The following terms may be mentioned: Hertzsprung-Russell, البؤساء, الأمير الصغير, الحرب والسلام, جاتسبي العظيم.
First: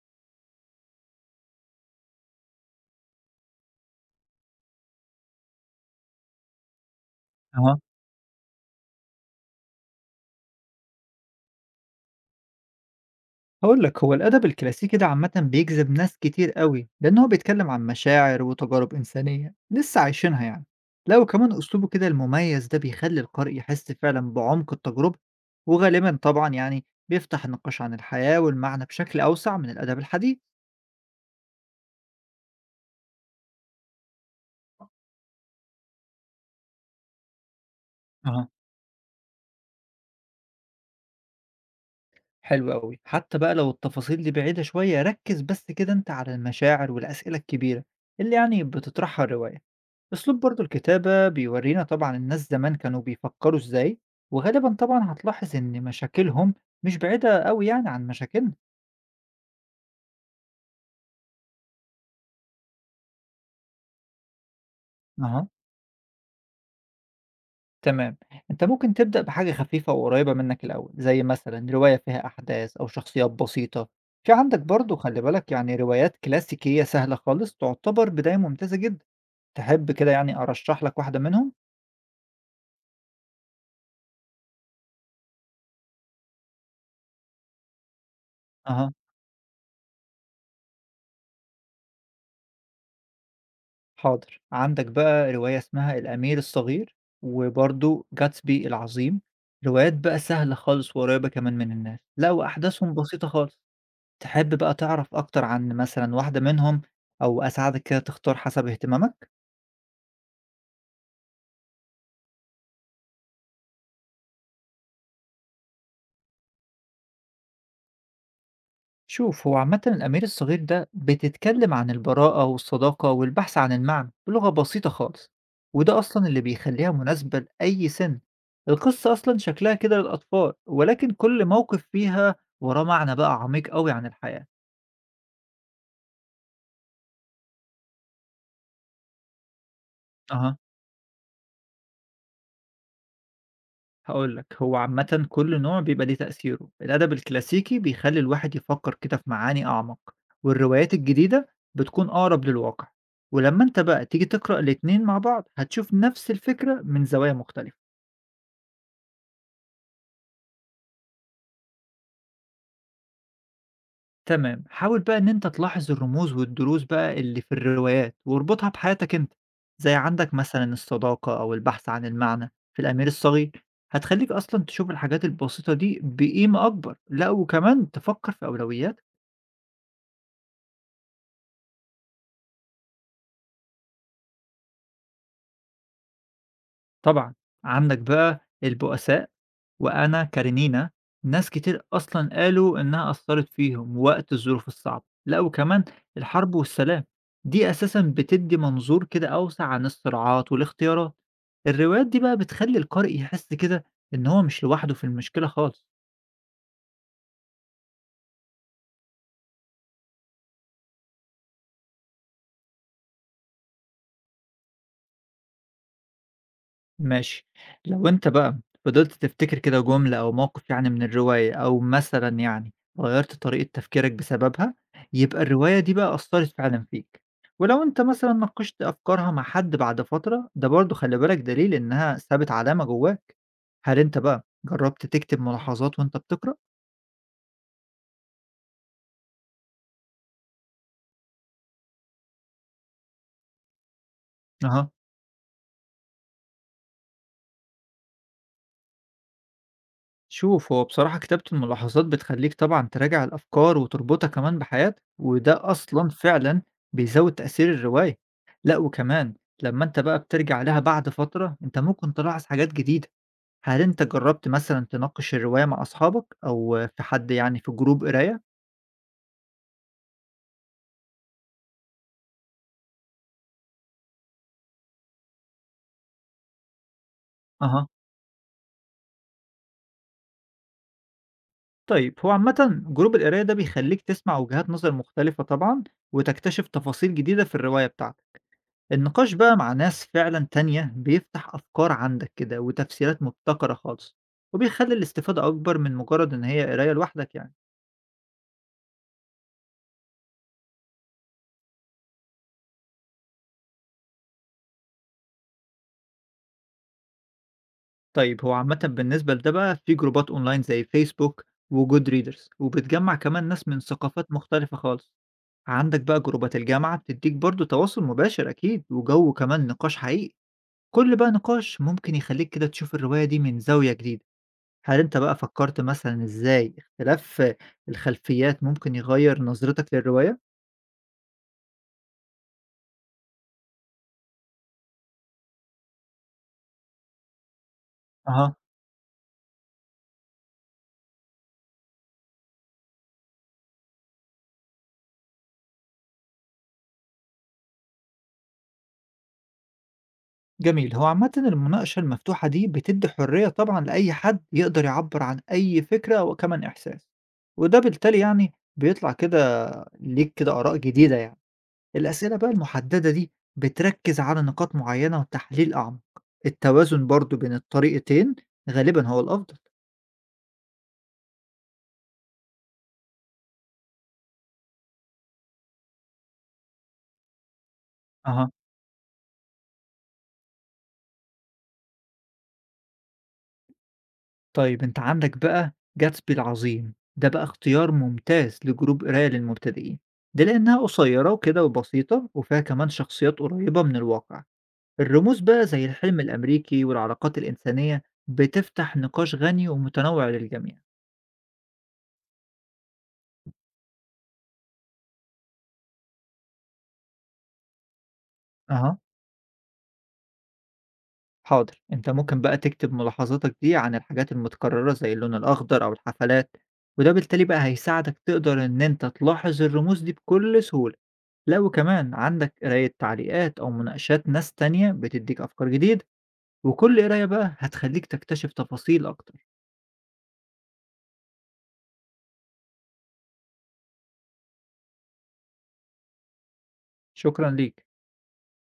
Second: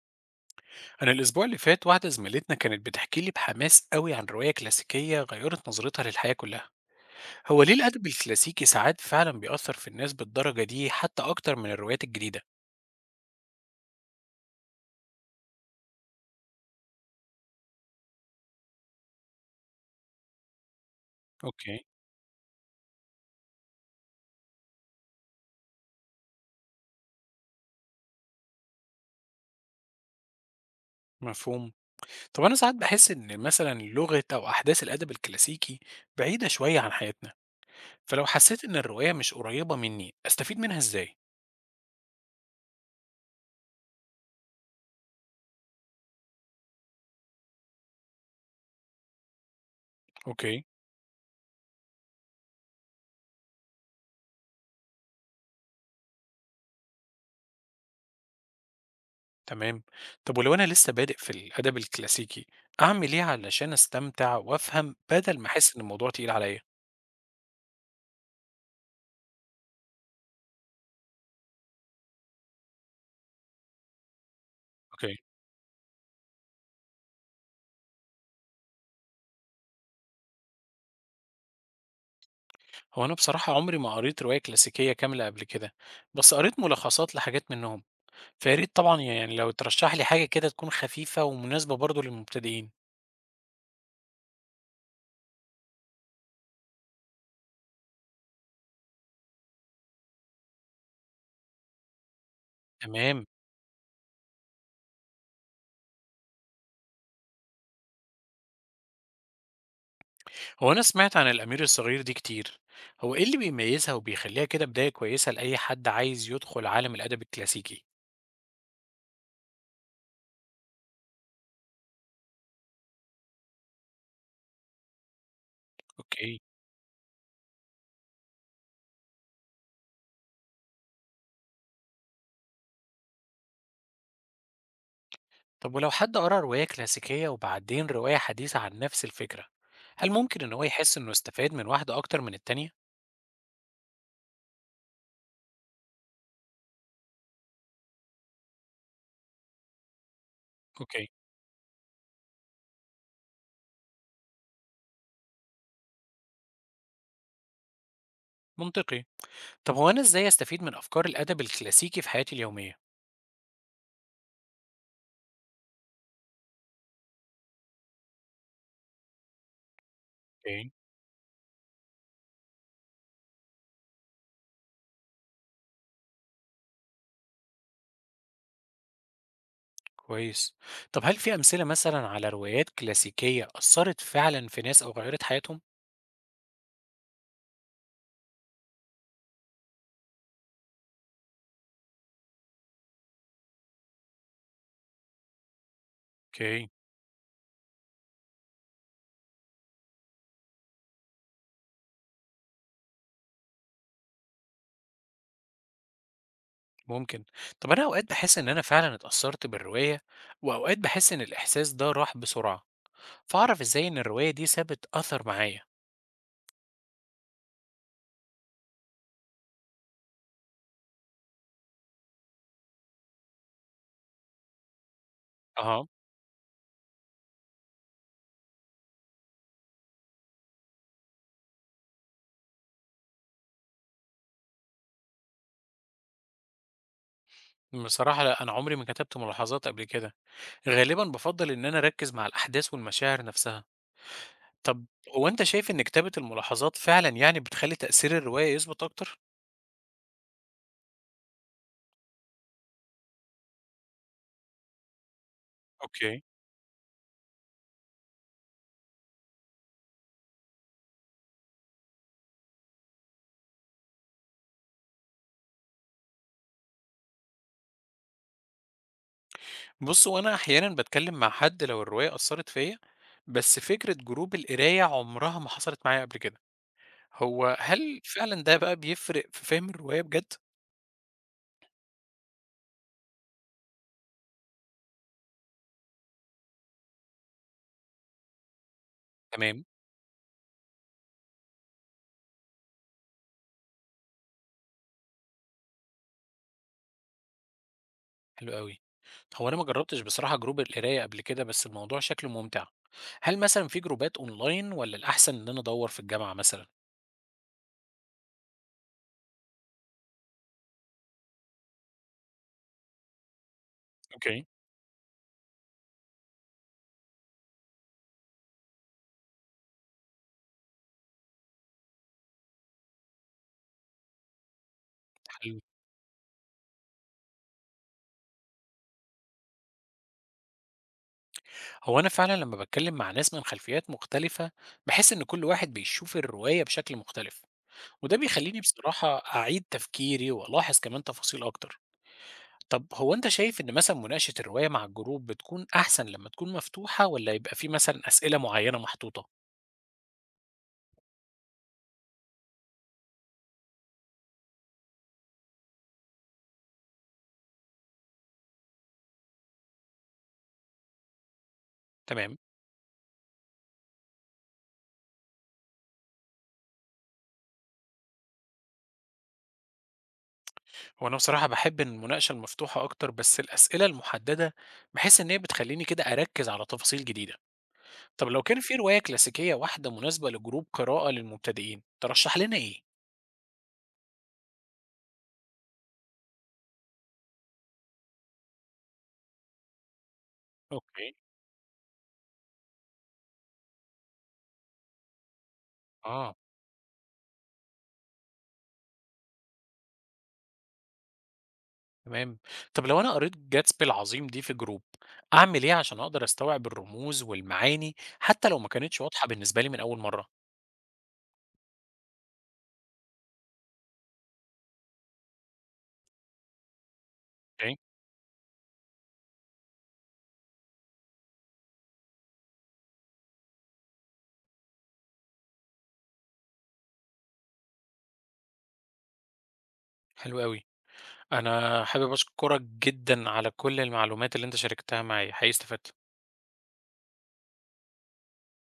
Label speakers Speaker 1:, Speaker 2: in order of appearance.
Speaker 1: أنا الأسبوع اللي فات واحدة زميلتنا كانت بتحكي لي بحماس قوي عن رواية كلاسيكية غيرت نظرتها للحياة كلها، هو ليه
Speaker 2: أها.
Speaker 1: الأدب الكلاسيكي ساعات فعلا بيأثر في الناس بالدرجة دي حتى أكتر من الروايات الجديدة؟
Speaker 2: هاقول لك هو الأدب الكلاسيكي ده عامةً بيجذب ناس كتير أوي، لأن هو بيتكلم عن مشاعر وتجارب إنسانية لسه عايشينها يعني، لا وكمان
Speaker 1: أوكي.
Speaker 2: أسلوبه كده المميز ده بيخلّي القارئ يحس فعلًا بعمق التجربة، وغالبًا طبعًا يعني بيفتح النقاش عن الحياة والمعنى بشكل أوسع من الأدب الحديث.
Speaker 1: مفهوم، طب أنا ساعات بحس إن مثلا لغة أو أحداث الأدب الكلاسيكي بعيدة شوية عن حياتنا، فلو
Speaker 2: أها.
Speaker 1: حسيت إن الرواية مش قريبة مني أستفيد منها إزاي؟
Speaker 2: حلو أوي، حتى بقى لو التفاصيل دي بعيدة شوية ركز بس كده أنت على المشاعر والأسئلة الكبيرة اللي يعني بتطرحها الرواية. أسلوب برضو
Speaker 1: أوكي.
Speaker 2: الكتابة بيورينا طبعا الناس زمان كانوا بيفكروا إزاي، وغالبا طبعا هتلاحظ إن مشاكلهم مش بعيدة أوي يعني عن مشاكلنا.
Speaker 1: تمام، طب ولو أنا لسه بادئ في الأدب الكلاسيكي أعمل إيه علشان أستمتع وأفهم بدل ما
Speaker 2: أها،
Speaker 1: أحس إن الموضوع تقيل عليا؟
Speaker 2: تمام. أنت ممكن تبدأ بحاجة خفيفة وقريبة منك الأول، زي مثلا رواية فيها أحداث أو شخصيات بسيطة. في عندك برضو
Speaker 1: أوكي.
Speaker 2: خلي بالك يعني روايات كلاسيكية سهلة خالص تعتبر بداية ممتازة جدا. تحب كده يعني أرشح لك واحدة منهم؟
Speaker 1: هو أنا بصراحة عمري ما قريت رواية كلاسيكية كاملة قبل كده، بس قريت ملخصات لحاجات منهم، فيا ريت
Speaker 2: أها،
Speaker 1: طبعًا يعني لو ترشح لي حاجة كده تكون خفيفة ومناسبة برضه للمبتدئين.
Speaker 2: حاضر. عندك بقى رواية اسمها الأمير الصغير، وبرضو جاتسبي العظيم. روايات بقى سهلة خالص وقريبة كمان من الناس، لا وأحداثهم
Speaker 1: تمام،
Speaker 2: بسيطة خالص. تحب بقى تعرف أكتر عن مثلا واحدة منهم، أو أساعدك كده تختار حسب اهتمامك؟
Speaker 1: هو أنا سمعت عن الأمير الصغير دي كتير، هو إيه اللي بيميزها وبيخليها كده بداية كويسة لأي حد عايز يدخل عالم الأدب الكلاسيكي؟
Speaker 2: شوف، هو عامة الأمير الصغير ده بتتكلم عن البراءة والصداقة والبحث عن المعنى بلغة بسيطة خالص، وده أصلا
Speaker 1: أوكي،
Speaker 2: اللي بيخليها مناسبة لأي سن. القصة أصلا شكلها كده للأطفال، ولكن كل موقف فيها وراه معنى بقى عميق قوي عن الحياة.
Speaker 1: طب ولو حد قرأ رواية كلاسيكية وبعدين رواية حديثة عن نفس الفكرة، هل ممكن إن
Speaker 2: أها،
Speaker 1: هو يحس إنه استفاد من واحدة أكتر من التانية؟
Speaker 2: هقولك هو عامة كل نوع بيبقى ليه تأثيره. الأدب الكلاسيكي بيخلي الواحد يفكر كده في معاني أعمق، والروايات
Speaker 1: أوكي،
Speaker 2: الجديدة بتكون أقرب للواقع. ولما أنت بقى تيجي تقرأ الاتنين مع بعض هتشوف نفس الفكرة من زوايا مختلفة.
Speaker 1: منطقي. طب هو أنا إزاي أستفيد من أفكار الأدب الكلاسيكي في حياتي اليومية؟
Speaker 2: تمام، حاول بقى إن أنت تلاحظ الرموز والدروس بقى اللي في الروايات واربطها بحياتك أنت، زي عندك
Speaker 1: اوكي.
Speaker 2: مثلًا الصداقة أو البحث عن المعنى في الأمير الصغير، هتخليك أصلًا تشوف الحاجات البسيطة دي بقيمة أكبر، لأ وكمان تفكر في أولوياتك.
Speaker 1: كويس. طب هل في أمثلة مثلا على روايات كلاسيكية أثرت فعلا في ناس أو غيرت حياتهم؟
Speaker 2: طبعًا عندك بقى البؤساء وأنا كارينينا، ناس كتير أصلًا قالوا إنها أثّرت فيهم وقت الظروف الصعبة، لأ وكمان الحرب
Speaker 1: اوكي.
Speaker 2: والسلام، دي أساسًا بتدّي منظور كده أوسع عن الصراعات والاختيارات. الروايات دي بقى بتخلّي القارئ يحس كده إن هو مش لوحده في المشكلة خالص.
Speaker 1: ممكن. طب أنا أوقات بحس إن أنا فعلا اتأثرت بالرواية وأوقات بحس إن الإحساس ده راح بسرعة فأعرف إزاي إن الرواية دي سابت أثر معايا.
Speaker 2: ماشي. لو أنت بقى فضلت تفتكر كده جملة أو موقف من الرواية، أو مثلًا غيّرت طريقة تفكيرك بسببها، يبقى الرواية
Speaker 1: أها.
Speaker 2: دي بقى أثّرت فعلًا فيك. ولو أنت مثلًا ناقشت أفكارها مع حد بعد فترة، ده برضه خلّي بالك دليل إنها سابت علامة جواك. هل أنت بقى جرّبت تكتب ملاحظات وأنت بتقرأ؟
Speaker 1: بصراحة لا أنا عمري ما كتبت ملاحظات قبل كده، غالبا بفضل إن أنا أركز مع الأحداث والمشاعر نفسها. طب
Speaker 2: أها.
Speaker 1: هو أنت شايف إن كتابة الملاحظات فعلًا بتخلّي تأثير الرواية يثبت أكتر؟
Speaker 2: شوف، هو بصراحة كتابة الملاحظات بتخليك طبعا تراجع الأفكار وتربطها كمان بحياتك، وده أصلا
Speaker 1: أوكي.
Speaker 2: فعلا بيزود تأثير الرواية. لا وكمان لما أنت بقى بترجع لها بعد فترة أنت ممكن تلاحظ حاجات جديدة. هل أنت جربت مثلا تناقش الرواية مع أصحابك، أو في حد يعني في جروب قراية؟
Speaker 1: بُص، هو أنا أحيانًا باتكلم مع حد لو الرواية أثّرت فيّا، بس فكرة جروب القراية عمرها ما حصلت معايا قبل كده. هو
Speaker 2: أها،
Speaker 1: هل فعلًا ده بقى بيفرق في فهم الرواية بجد؟
Speaker 2: طيب هو عامة جروب القراية ده بيخليك تسمع وجهات نظر مختلفة طبعا، وتكتشف تفاصيل جديدة في الرواية بتاعتك. النقاش بقى
Speaker 1: تمام.
Speaker 2: مع ناس فعلا تانية بيفتح أفكار عندك كده وتفسيرات مبتكرة خالص، وبيخلي الاستفادة أكبر من مجرد إن هي قراية لوحدك يعني.
Speaker 1: حلو أوي. هو أنا ما جربتش بصراحة جروب القراية قبل كده، بس الموضوع شكله ممتع. هل مثلًا في جروبات أونلاين والّا الأحسن إن أنا أدوّر في الجامعة مثلًا؟
Speaker 2: طيب، هو عامة بالنسبة لده بقى في جروبات أونلاين زي فيسبوك وجود ريدرز، وبتجمع كمان ناس من ثقافات
Speaker 1: أوكي.
Speaker 2: مختلفة خالص. عندك بقى جروبات الجامعة بتديك برضو تواصل مباشر أكيد وجو كمان نقاش حقيقي. كل بقى نقاش ممكن يخليك كده تشوف الرواية دي من زاوية جديدة. هل أنت بقى
Speaker 1: حلو.
Speaker 2: فكرت مثلًا إزاي اختلاف الخلفيات ممكن يغيّر نظرتك للرواية؟
Speaker 1: هو أنا فعلا لما بتكلم مع ناس من خلفيات مختلفة بحس إن كل واحد بيشوف الرواية بشكل مختلف، وده
Speaker 2: أها،
Speaker 1: بيخليني بصراحة أعيد تفكيري وألاحظ كمان تفاصيل أكتر. طب هو أنت شايف إن مثلا مناقشة الرواية مع الجروب بتكون أحسن لما تكون مفتوحة ولا يبقى في مثلا أسئلة معينة محطوطة؟
Speaker 2: جميل. هو عامةً المناقشة المفتوحة دي بتدّي حرية طبعًا لأي حد يقدر يعبّر عن أي فكرة وكمان إحساس، وده بالتالي يعني بيطلع كده ليك كده آراء جديدة يعني. الأسئلة
Speaker 1: تمام.
Speaker 2: بقى المحددة دي بتركّز على نقاط معيّنة وتحليل أعمق. التوازن برضه بين الطريقتين غالبًا هو الأفضل.
Speaker 1: هو أنا بصراحة بحب إن المناقشة المفتوحة أكتر، بس الأسئلة المحددة بحس إن هي بتخليني كده أركز على تفاصيل جديدة. طب لو
Speaker 2: اها،
Speaker 1: كان في رواية كلاسيكية واحدة مناسبة لجروب قراءة للمبتدئين ترشح لنا إيه؟
Speaker 2: طيب أنت عندك بقى جاتسبي العظيم، ده بقى اختيار ممتاز لجروب قراية للمبتدئين، ده لأنها
Speaker 1: اوكي.
Speaker 2: قصيرة وكده وبسيطة وفيها كمان شخصيات قريبة من الواقع. الرموز بقى زي الحلم
Speaker 1: اه.
Speaker 2: الأمريكي والعلاقات الإنسانية بتفتح نقاش غني ومتنوع للجميع.
Speaker 1: تمام. طب لو أنا قريت جاتسبي العظيم دي في جروب أعمل إيه عشان أقدر أستوعب الرموز والمعاني حتى لو ما
Speaker 2: أها،
Speaker 1: كانتش واضحة بالنسبة لي من أول مرة؟
Speaker 2: حاضر. أنت ممكن بقى تكتب ملاحظاتك دي عن الحاجات المتكررة زي اللون الأخضر أو الحفلات، وده بالتالي بقى
Speaker 1: أوكي.
Speaker 2: هيساعدك تقدر إن أنت تلاحظ الرموز دي بكل سهولة. لا وكمان عندك قراية تعليقات أو مناقشات ناس تانية بتديك أفكار جديدة، وكل قراية بقى هتخليك تكتشف تفاصيل أكتر.
Speaker 1: حلو قوي. أنا حابب أشكرك جدا على كل المعلومات اللي أنت شاركتها معايا، حقيقي استفدت.
Speaker 2: شكرا ليك.